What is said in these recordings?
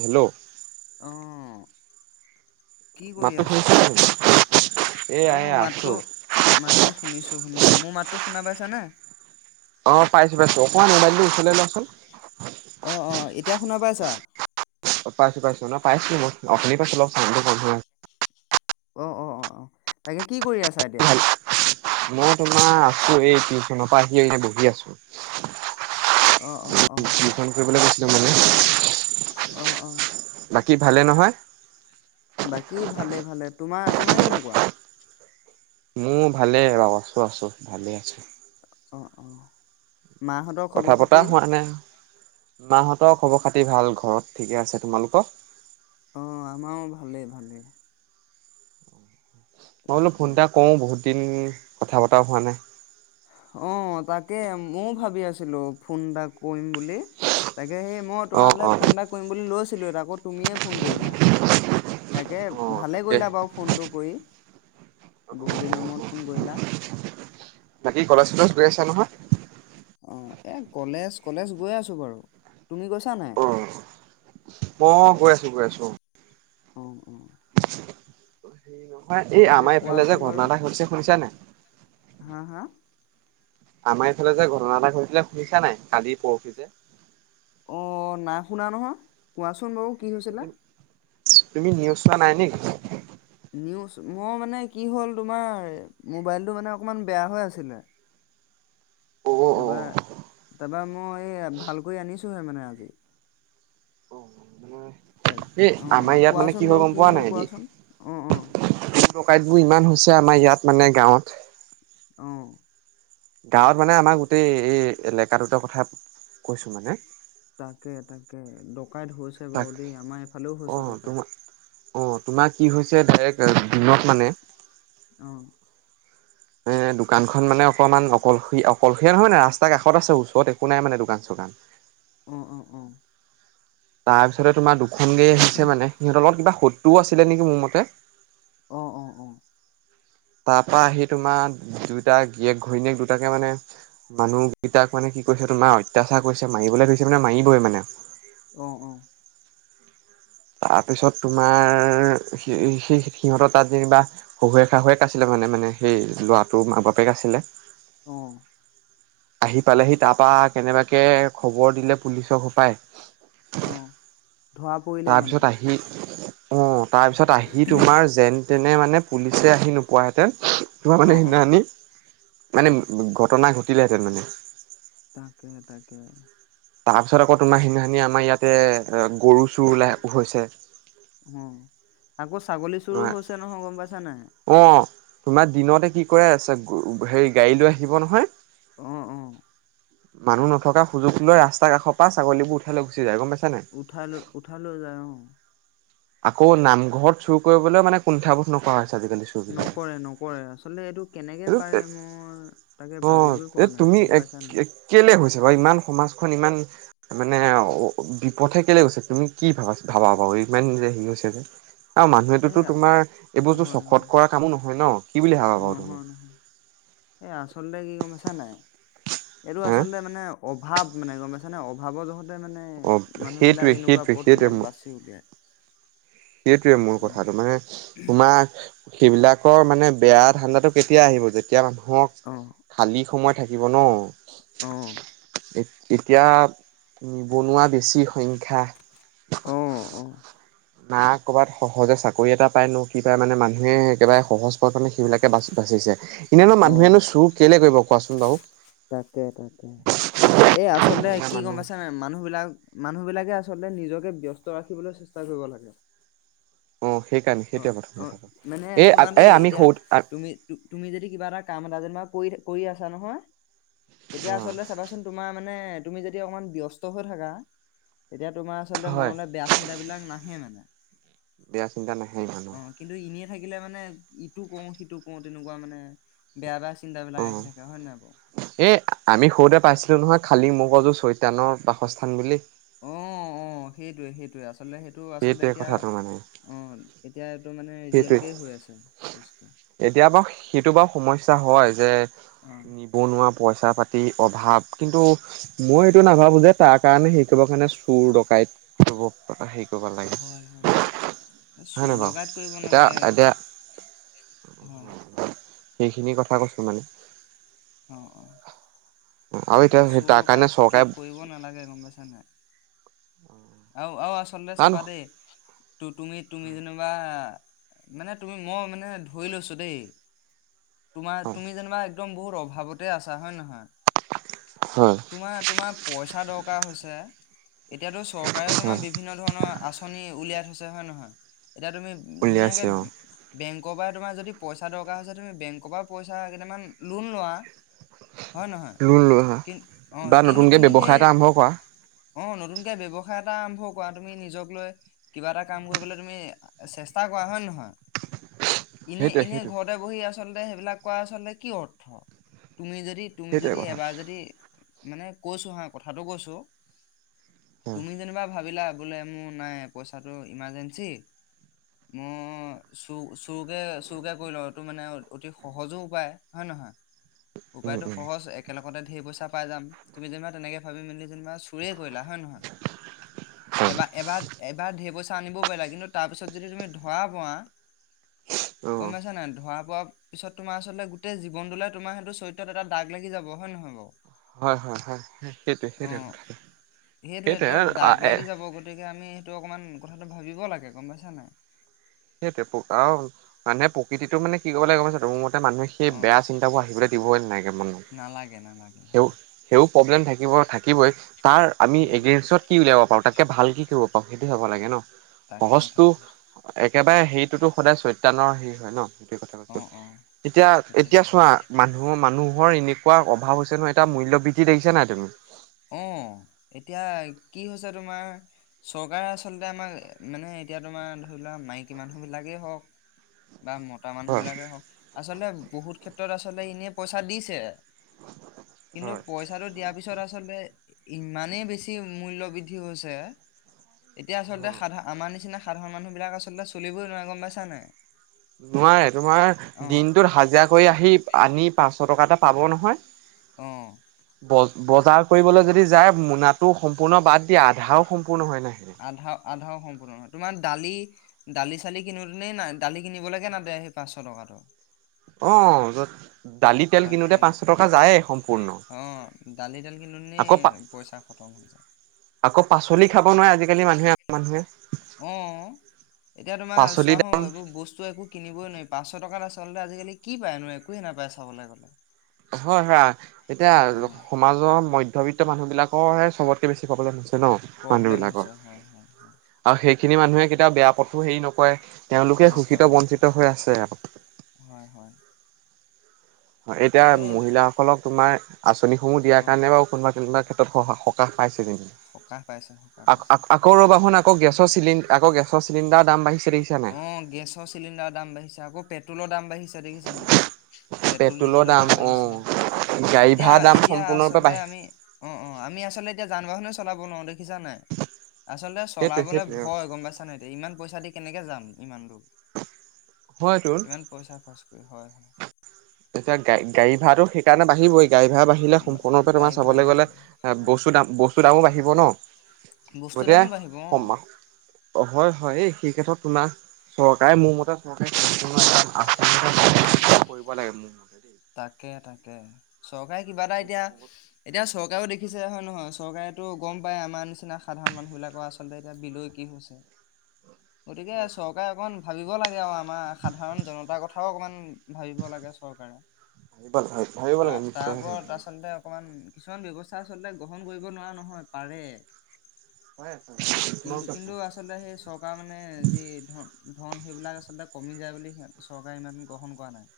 Hello অঁ। কি কৰি মাতটো আছা? শুনিছানে তুমি? এয়া অ এয়া আছো। মাতটো। মাতটো শুনিছো শুনিছো। মোৰ মাতটো শুনা পাইছানে? অ পাইছো পাইছো অকমাণ মোবাইলটো ওচলে লোৱাচোন। অ অ এতিয়া শুনা পাইছা? অ পাইছো পাইছো, শুনা পাইছো মই শুনি পাইছো অলপ। চাৱনটো কম হৈ আছিলে। অ', অ', অ', অ', তাকে কি কৰি আছা এতিয়া? আছে। মই তোমাৰ আছোঁ এই টিউচনৰ পৰা আহি এই বহি আছোঁ। অ', অ', অ'। ফুৰিবলৈ গৈছিলোঁ মানে [inaudible] অ', অ'। বাকী ভালে নহয়? বাকী ভালে, ভালে। তোমাৰ, তোমাৰ কেনেকুৱা? মোৰ ভালে বাৰু, আছোঁ আছোঁ ভালে আছোঁ। অ', অ', মাহঁতৰ কথা খবৰ পতা খাতি? হোৱা নাই। মাহঁতৰ খবৰ খাতি ভাল ঘৰত ঠিকে আছে। তোমালোকৰ? অ', আমাৰও ভালে, ভালে। মই বোলো তাকে ফোন এটা কৰোঁ, বহুত দিন কথা বতৰাও হোৱা নাই। অ', তাকেই ময়ো ভাবি আছিলোঁ ফোন এটা কৰিম বুলি। তাকে সেই মই অ' তোমালৈ অ' ফোন এটা কৰিম বুলি লৈছিলোঁয়ে, আকৌ তুমিয়ে ফোন কৰিলা। তাকে অ' ভালে তাকে। কৰিলা বাৰু। ফোনটো কৰি, বহুদিনৰ মূৰত ফোন কৰিলা। বাকী কলেজ চলেছ গৈ আছা নহয়? এ, কলেজ কলেজ গৈ আছোঁ বাৰু। তুমি গৈছা নাই? অ' মই গৈ আছোঁ, গৈ আছোঁ অ'। অ', অ'। তাপা এই তাকে আমাৰ এইফালে কোৱাচোন যে বাৰু ঘটনা এটা হৈছে শুনিছা নে নাই? হা, হা? আমাৰ এইফালে যে ঘটনা এটা ঘটিলে শুনিছা নাই? কালি পৰহি যে। অ', নাই শুনা নহয়। কোৱাচোন বাৰু কি হৈছিলে? তুমি নিউজ ছোৱা নাই নি? নিউজ, মোৰ মানে কি হ'ল তোমাৰ মোবাইলটো মানে অকণমান বেয়া হৈ আছিলে। অ অ অ তাপা, তাপা মই এই ভাল কৰি আনিছোহে মানে আজি। [inaudible] তাক এই আমাৰ অ', ইয়াত মানে কোৱাচোন হয় বাৰু কি হ'ল কোৱাচোন অ', অ'। চুৰ ডকাইতবোৰ ইমান হৈছে আমাৰ ইয়াত মানে গাঁৱত। অ'। গাঁৱত মানে আমা গোটেই এই এলেকাটোতে কথা কৈছো মানে। তাকে, তাকে ডকাইত হৈছে তাক বাৰু দেই আমাৰ এইফালেও অ হৈছে ডকাইত। তোমাৰ অ', তোমাৰ কি হৈছে ডাইৰেক্ট দিনত মানে। অ'। [inaudible] এ দোকানখন মানে অকণমান অকলশয়ী অকলশৰীয়া নহয় মানে ৰাস্তা কাষত আছে, ওচৰত একো নাই মানে দোকান চোকান। অ', অ', অ'। তাপিছতে তোমাৰ দুখন গাড়ী আহিছে মানে, সিহঁতৰ লগত কিবা শত্ৰুও আছিলে নেকি মোৰ মতে। অ', অ', অ'। তাৰপা আহি তোমাৰ দুইটা গিয়েক ঘৈণীয়েক দুটাকে মানে মানুহকেইটাক মানে কি কৰিছে তোমাৰ অত্যাচাৰ কৰিছে মাৰিবলৈ ধৰিছে মানে মাৰিবই মানে। অ', অ'। তাৰপিছত তোমাৰ সে-সেই-সিহঁতৰ তাত যেনিবা শহুৱেক শাহুৱেক আছিলে মানে মানে সেই ল'ৰাটো মাঁক বাপেক আছিলে। অ'। আহি পালেহি তাৰাপা কেনেবাকে খবৰ দিলে পুলিচক হ'বপায়। অ'। ধৰা পৰি তাৰপিছত আহি অ' তাৰপিছত আহি তোমাৰ যেন তেনে মানে পুলিচে আহি নোকোৱা হেঁতেন মই অ মানে অ সাদিনাখনেই অ মানে ঘটনা ঘটিলে হেঁতেন মানে। তাকে, তাকে। তাৰ পিছত আকৌ তোমাৰ সেইদিনা‌ খনি আমাৰ ইয়াতেই গৰু চোৰ ওলাই হৈছে। হুম, আকৌ ছাগলী চোৰ তোমাৰ হৈছে নহয় গ'ম পাইছা নাই? অ', তোমাৰ দিনতে ঠিক কৰা আছে, গৰু হেৰি গাড়ী লৈ আহিব নহয়। অ', অ'। মানুহ নথকা সুযোগ লৈ ৰাস্তা কাষৰ পা ছাগলীবোৰ উঠাই লৈ গুচি যায়, গ'ম পাইছ নাই। উঠা উঠা লৈ যায় অ'। আকৌ নামঘৰত চোৰ কৰিবলৈ মানে কুণ্ঠাবোধ নকৰা হৈছে আজিকালি। চুৰবিলাকে। নকৰে, নকৰে আচলতে এইটো কেনেকে এইটো পাৰেনো, তাকে ভাবিবই পোৱা নাই গ'ম পাইছ নাই। কেলৈ হৈছে বাৰু ইমান সমাজখন ইমান মানে আৰু বিপথে কেলৈ গৈছে, তুমি কি ভাবা ভাবা বাৰু ইমান হেৰি হৈছে যে? আৰু মানুহেটো এয়া তোমাৰ এইবোৰ হয় হয় চখত কৰা কামো নহয় ন? কি বুলি ভাবা বাৰু তুমি নহয়, এইয়া আচলতে কি গ'ম পাইছে নাই, এইটো হা আচলতে মানে। অভাৱ মানে গ'ম পাইছানে অভাৱৰ যহত এতিয়া মানে, অ মানুহবিলাক সেইটোৱে এনেকুৱা সেইটোৱে পথ সেইটোৱে বিলাক মোৰ বাচি উলিয়ায়। সেইটোৱে মোৰ কথাটো মানে তোমাৰ সেইবিলাকৰ মানে বেয়া ধান্দাটো কেতিয়া আহিব যেতিয়া মানুহৰ অ খালী সময় থাকিব ন? অ' এত এতিয়া নিবনুৱা বেছি সংখ্যা অ', অ'। না কৰ'বাত সহজে চাকৰি এটা পাইনে সেইকাৰণে মানুহে একেবাৰে সহজ পাই পেলায় সেইবিলাকে বাচ বাচিছে। এনেইনো অ', মানুহেনো চোৰ কেলেই কৰিব কোৱাচোন বাৰু? তাকে, তাকে। এই আচলতে এয়া কি গ'ম মানুহ পাইছ নাই, মানুহ বিলাক মানুহ বিলাকে আচলতে নিজকে ব্যস্ত ৰাখিবলৈ চেষ্টা চাই যাৱ লাগে। অ সেইকাৰণে অ', সেইটোৱে প্ৰথম অ' কথা মানে এ শুনা এ দেই আমি এতিয়া সৰু তুমি তুম, তুমি যদি কিবা এটা কাম এটা যেনিবা কৰি কৰি আছা নহয়, তেতিয়া অ আচলতে চাবাচোন, তোমাৰ মানে তুমি যদি অকনমান ব্যস্ত হৈ থাকা, তেতিয়া তোমাৰ আচলতে হয় মনলৈ বেয়া চিন্তা চিন্তা বিলাক নাহে মানে। বেয়া চিন্তা নহে ইমান। অ', কিন্তু, এনেই থাকিলে মানে ইটো কৰো সিটো কৰো তেনেকুৱা মানে বেয়া-বেয়া চিন্তা অ বিলাক আহি থাকে হয় নহয় বাৰু? এই, আমি সৰুতে পাইছিলো নহয় খালি মগজু চৈতানৰ বাসস্থান বুলি। অ', অ' সেইটোৱে সেইটোৱে, আচলতে সেইটো আচলতে সেইটোৱে এতিয়া কথাটো মানে অ', এতিয়া এইটো মানে সেইটোৱে ৰিয়েকেয়ে হৈ আছে বস্তু। এতিয়া বাৰু সেইটো বাৰু সমস্যা হয়। যে অ উ বনোৱা পইচা পাতি অভাৱ কিন্তু মই এইটো নাভাবোঁ যে তাৰ কাৰণে শিকিব কাণে চোৰ, ডকাইত শিৱক হেই কৰিব হয় হয় লাগে হয় চোৰ নে বাও? ডকাইত কৰিব এতিয়া নালাগে এতিয়া হয় সেইখিনি কথা কছোঁ মানে অ', অ', আৰু এতিয়া তাকে সেই চোৰ, তাৰ কাৰণে ডকাইত কি চৰকাৰে কৰিব নালাগে গম পাইছা নাই। আও আও আচলতে কাৰণ চাবা হয় দেই তু তুমি তুমি যেনেক বা মানে তুমি ম মানে ধৰি লৈছোঁ দেই। তোমা তুমি যনিবা একদম বহুত অভাৱতে আছা হয় নহয় হয়। তোমা তোমা পইচা দৰকা হছে এতিয়াতো চঅকাৰেও তোমা হয় বিভিন্ন ধৰণঅ আচ [unintelligible] উলিয়াই থৈছে হয় নহয় এতিয়া তুমি ধুনীয়াকে উলিয়াইছে অ বেং ক পাই তোমা যদি পইচা দৰকা হৈছে তুমি বেংক পা পইচা কেটামান লোণ লোৱা হয় নহয় লোন লোৱা কিন অ', বা কিন্তু নতুনকে তুমি ব্যৱসায় সেই এটা আৰম্ভ কৰা অ', নতুনকে ব্যৱস [unintelligible] এটা আঅম্ভ কআ তুমি নিজক লৈ কিবা এটা কাম কইবলৈ আ, তুমি চেষ্টা কআ হয় নহয় [inaudible] ইনে ইনে সেইটোৱে ঘঅতে বহি আচলতে সেইবিলাক কআ আচলতে কি অৰ্থ তুমি যদি তুমি সেইটোৱে যদি কথা এবা যদি মানে কছোঁ হা কথাটো কছোঁ তুমি যেনিবা ভাবিলা বোলে মো নাই পইচাটো ইমাজেঞ্চি ম চো চোকে চোৰকে কৰি [unintelligible] টো মানে আও অতি সহজো উপায় হয় নহয় উম উপায়টো উম সহজ একে লগতে ঢে পইচা পাই যাম। তুমি যেনিবা তেনেকে ভাবি মেলি যেনিবা চোৰে কৰিলা হয় নহয় এবা এবাঅত এবাঅত ঢে পইচা আনিবও পাৰিলা কিন্তু তা পিছত যদি তুমি ধআ পআ গম উম পাইছা নাই ধআ পআ পিছত তোমা আচলতে গোটে জীৱনটোলে তোমা সেইটো চইত্ৰত এটা দাগ লাগি যাব হয় নহয় বাও হয় হয় হয় উম সেটোৱে সেটোৱে কথা [unintelligible] সেইটোৱে সেটোৱে এটা [unintelligible] [unintelligible] গতিকে আমি সেটো অকমান কথাটো ভাবিব লাগে গম পাইছা নাই সেটোৱে প আঅ, মানুহে পকিতিটো মানে কি কইব লাগে গম পাইছা [unintelligible] মতে মানুহে শি সেই বেয়া অ' চিন্তাবো আহিবলে দিবই নাগে মনত। [unintelligible] লাগে সেবো সেবো পব্লেম থাকিব থাকিবই তাৰ আমি হয়। এগেইনষ্টত কি উলিয়াব পাৰো তাতকে ভাল কি কইব পাও সেইটো হ'ব লাগে ন তাকে সহজটো তাকে। একেবাৰে হেইটোতো সদায় চৈত্ৰানৰ হেৰি হয় অ ন অ [unintelligible] এতিয়া সেইটো এতিয়া হয় চোৱা বাৰু। মানুহ মানুহৰ এনেকুৱা অভাৱ হৈছে নহয় এটা মূল্য বৃদ্ধি দেখিছা নাই তুমি অ', এতিয়া কি হৈছে তোমাৰ চ কাৰে আচলতে আমা মানে এতিয়া তোমা ধৰি লোৱা মাইকী মানুহবিলাকেই হওঁক বা মতা মানুহ হয় বিলাকে হওঁক আচলতে বহুত ক্ষেত্ৰত আচলতে ইনে পইচা দিছে কিন্তু হয় পইচাটোত দিয়া পিছত আচলতে ইমানেই বেছি মূল্য বিদ্ধি হছে এতিয়া আচলতে সাধা আমা নিচিনা সাধাৰণ মানুহবিলাক আচলতে চলিবই নোৱাৰে গম পাইছা নাই নোৱাৰে তোমাৰ অ', দিনটোত হাজিৰা কৰি আহি আনি পাঁচশ টকা এটা পাব নহয় অ'। বজ বজাৰ কৰিবলৈ যদি যায় মোনাটো সম্পূৰ্ণ বাদ দিয়া আধাও সম্পূৰ্ণ হয় নাই আধাও আধাও সম্পূৰ্ণ নহয় তোমাৰ দালি দালি চালি কিনোতেনে নাই দালি কিনিব লেকে নাটে সেই পাঁচশ টকাটো। অ'ত দালি তেল কিনোতে পাঁচশ টকা যায়েই সম্পূৰ্ণ। অঁ দালি দাল কিনোমানে আকৌ পা পইচা খতম হৈ যায়। আকৌ পাচলি খাব নোৱাৰে আজিকালি মানুহে মানুহে। অ এতিয়া তোমাৰ পাচলি চোৱা হ এইবোৰ বস্তু একো, কিনিবই নোৱাৰি পাঁচশ টকাত আচলতে আজিকালি কি পায়নোয় একোৱে নাপায় চাবলৈ গ'লে। হয় হয় এতিয়া, অ', সমাজৰ মধ্যবিত্ত মানুহবিলাকৰহে চবতকে বেছি প্ৰব্লেম হৈছে ন। মানুহ প্ৰব্লেম বিলাকৰ হৈছে হয় হয় হয়। আৰু সেইখিনি মানুহে কেতিয়াও বেয়া পথো হেৰি নকৰে, তেওঁলোকে নকৰে শোষিত বঞ্চিত নকৰে হৈ আছে আৰু, হয় হয়। হয়, এতিয়া তাকে মহিলাসকলক তোমাৰ আঁচনিসমূহ অ দিয়াৰ কাৰণে বাৰু কোনোবা কোনোবা ক্ষেত্ৰ, ত স সকাহ পাইছে যেনিবা। সকাহ পাইছে সকাহ। আ পাইছে। আকৌ আকৌ ৰ'বা হোন আকৌ গেছৰ চিলি আকৌ গেছৰ চিলিণ্ডাৰ দাম বাঢ়িছে দেখিছা। নাই? অঁ গেছৰ চিলিণ্ডাৰৰ দাম বাঢ়িছে আকৌ পেট্ৰলৰ দাম বাঢ়িছে দেখিছান নাই। পেট্ৰল পেট্ৰলৰ ডিজেলৰ দাম অ বাঢ়িছে, গাড়ী এতিয়া ভাড়া দাম এতিয়া সম্পূৰ্ণৰূপে আচলতে বাঢ়ি আমি। অঁ অঁ আমি আচলতে এতিয়া যান বাহনো চলাব নোৱাৰোঁ দেখিছান নাই। আচলতে সেইটোৱে চলাবলে সেইটোৱে অ ভয় গম পাইছান নাই এতিয়া, ইমান পইচা দি কেনেকে যাম ইমান দূৰ। হয়তোৰ। ইমান পইচা খৰচ কৰি, হয় হয়। এতিয়া গাড়ী গাড়ীটো ভাড়াটো সেইকৰণে বাঢ়িবই গাড়ী ভাড়া বাঢ়িলে সম্পূৰ্ণকে তোমাৰ গাড়ী ভাড়া চাবলৈ গ'লে, বাঢ়িব হয় বস্তু দাম বস্তু দামো বাঢ়িব ন, বস্তুৰ গতিকে দামো বাঢ়িব অ সমা অঁ হয় হয়েই সেই ক্ষেত্ৰত তোমাৰ, চৰকাৰে মোৰ মতে চৰকাৰে সম্পূৰ্ণ এটা আঁচনি এটা। হ'ব লাগে মোৰ। মতে দেই। তাকে তাকে, চৰকাৰে কিবা এটা এই এতিয়া, প্ৰসংগত এতিয়া চৰকাৰেও দেখিছে হয় নহয়, চৰকাৰেতো গম পাই আমাৰ নিচিনা সাধাৰণ মানুহ বিলাকৰ আঁচ, আচলতে এতিয়া বিলৈ কি হৈছে। [inaudible] গতিকে চক চৰকাৰে অকণ ভাবিব লাগে আৰু আমাৰ সাধাৰণ জনতাৰ কথাও অকমান ভাবিব লাগে চৰকাৰে। হয় হয়। তা তা তাৰপৰা তাচত। আচলতে অকণমান কিছুমান ব্যৱস্থা আচলতে গ্ৰহণ কৰিব নোৱাৰা নহয়, পাৰে। হয় কিন্তু কিন্তু [unintelligible] আচলতে সেই চৰকাৰ মানে যি ধন ধন সেইবিলাক আচলতে কমি যায় বুলি কয় চৰকাৰে ইমান গ্ৰহণ কৰা নাই।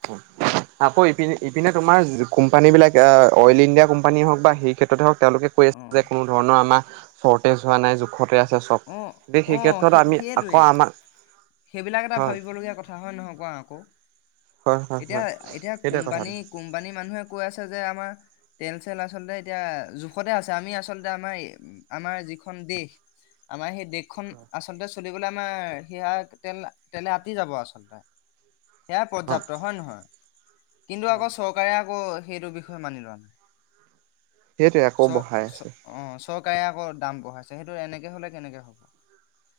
[unintelligible] আকৌ ইপিনে ইপিনে তোমাৰ কোম্পানী বিলাকে অইল ইণ্ডিয়া কোম্পানীয়ে হওঁক বা সেই ক্ষেত্ৰতে হওঁক তেওঁলোকে, কৈ অ আছে যে কোনো ধৰণৰ আমাৰ চৰতেষ্ট হোৱা নাই জো জোখতে আছে চব, অ গতিকে অ সেই ক্ষেত্ৰত আমি সেইটোৱে আকৌ আমাক, সেইবিলাক এটা হয় ভাবিবলগীয়া কথা হয় নহয় কোৱা আকৌ, হয় হয় এতিয়া হয় এতিয়া সেইটোৱে কথাটো। কোম্পানী কোম্পানীৰ মানুহে কৈ আছে যে আমাৰ, তেল চেল আচলতে এতিয়া জোখতে আছে আমি আচলতে আমাৰ আমাৰ যিখন দেশ, আমাৰ সেই দেশখন আচলতে চলিবলে আমাৰ সেয়া তেল তেলে আতি যাব আচলতে। সেয়াই পৰ্যাপ্ত হয় নহয়? কিন্তু আকৌ হয় চ চৰকাৰে আকৌ সেইটো বিষয়ে মানি লোৱা নাই, সেইটোৱে আকৌ চ বঢ়াই চ আছে অ চৰকাৰে আকৌ দাম বঢ়াইছে সেইটো এনেকে হ'লে কেনেকে হ'ব।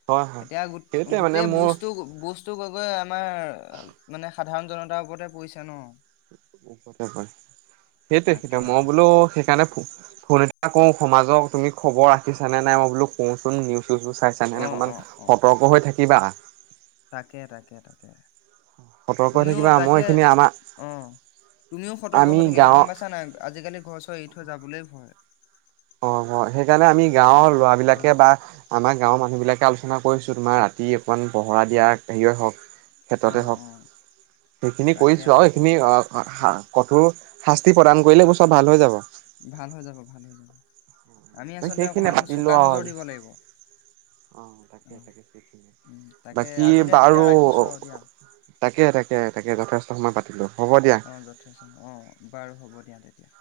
হয় হয়। এতিয়া গোট সেইটোৱে গোট মানে মোৰ বোজটো গৈ গৈ আমাৰ মানে সাধাৰণ জনতাৰ ওপৰতে পৰিছে ন। সেইটোৱে তাকে মই তাকে বোলো সেইকাৰণে ফো ফোন এটা ন এটাকে কৰো সমাজৰ তুমি খবৰ ৰাখিছা নে নাই মই বোলো কওঁচোন নিউজ-চিউজবোৰ চাইছানে অ তেনেহ'লে অ অকণমান অ সতৰ্ক হৈ থাকিবা তাকে তাকে তাকে সতৰ্ক হৈ তুমিও থাকিবা মই তাকে এইখিনি আমাৰ অ তুমিও সতৰ্ক আমি হৈ থাকিবা গাঁৱৰ গম পাইছা নে নাই, আজিকালি ঘৰ-চৰ এৰি থৈ যাবলেই ভয়। অ অ সেইকাৰণে আমি গাঁৱৰ অ ল'ৰাবিলাকে বা আমাৰ গাঁৱৰ মানুহবিলাকে আলোচনা কৰিছো তোমাৰ ৰাতি অকণমান পহৰা দিয়া হেৰিয়ে হওঁক অ ক্ষেত্ৰতে হওঁক, অ সেইখিনি তাকে কৰিছোঁ আৰু তাকে সেইখিনি তাকে অ শা কঠোৰ শাস্তি প্ৰদান কৰিলে এইবোৰ চব ভাল হৈ যাব। ভাল হৈ যাব ভাল হৈ যাব, আমি আচলতে সেইখিনিয়ে অকমান পাতিলো চোকা আৰু নজৰ দিব লাগিব। অ, তাকে অ তাকে সেইখিনিয়ে। উম তাকে বাকী আজিলৈ তেতিয়া বাৰু ৰাখিছো আৰু দিয়া তাকে তাকে তাকে যথেষ্ট সময় পাতিলো হ'ব দিয়া। যথেষ্ট অ, বাৰু হ'ব দিয়া তেতিয়া।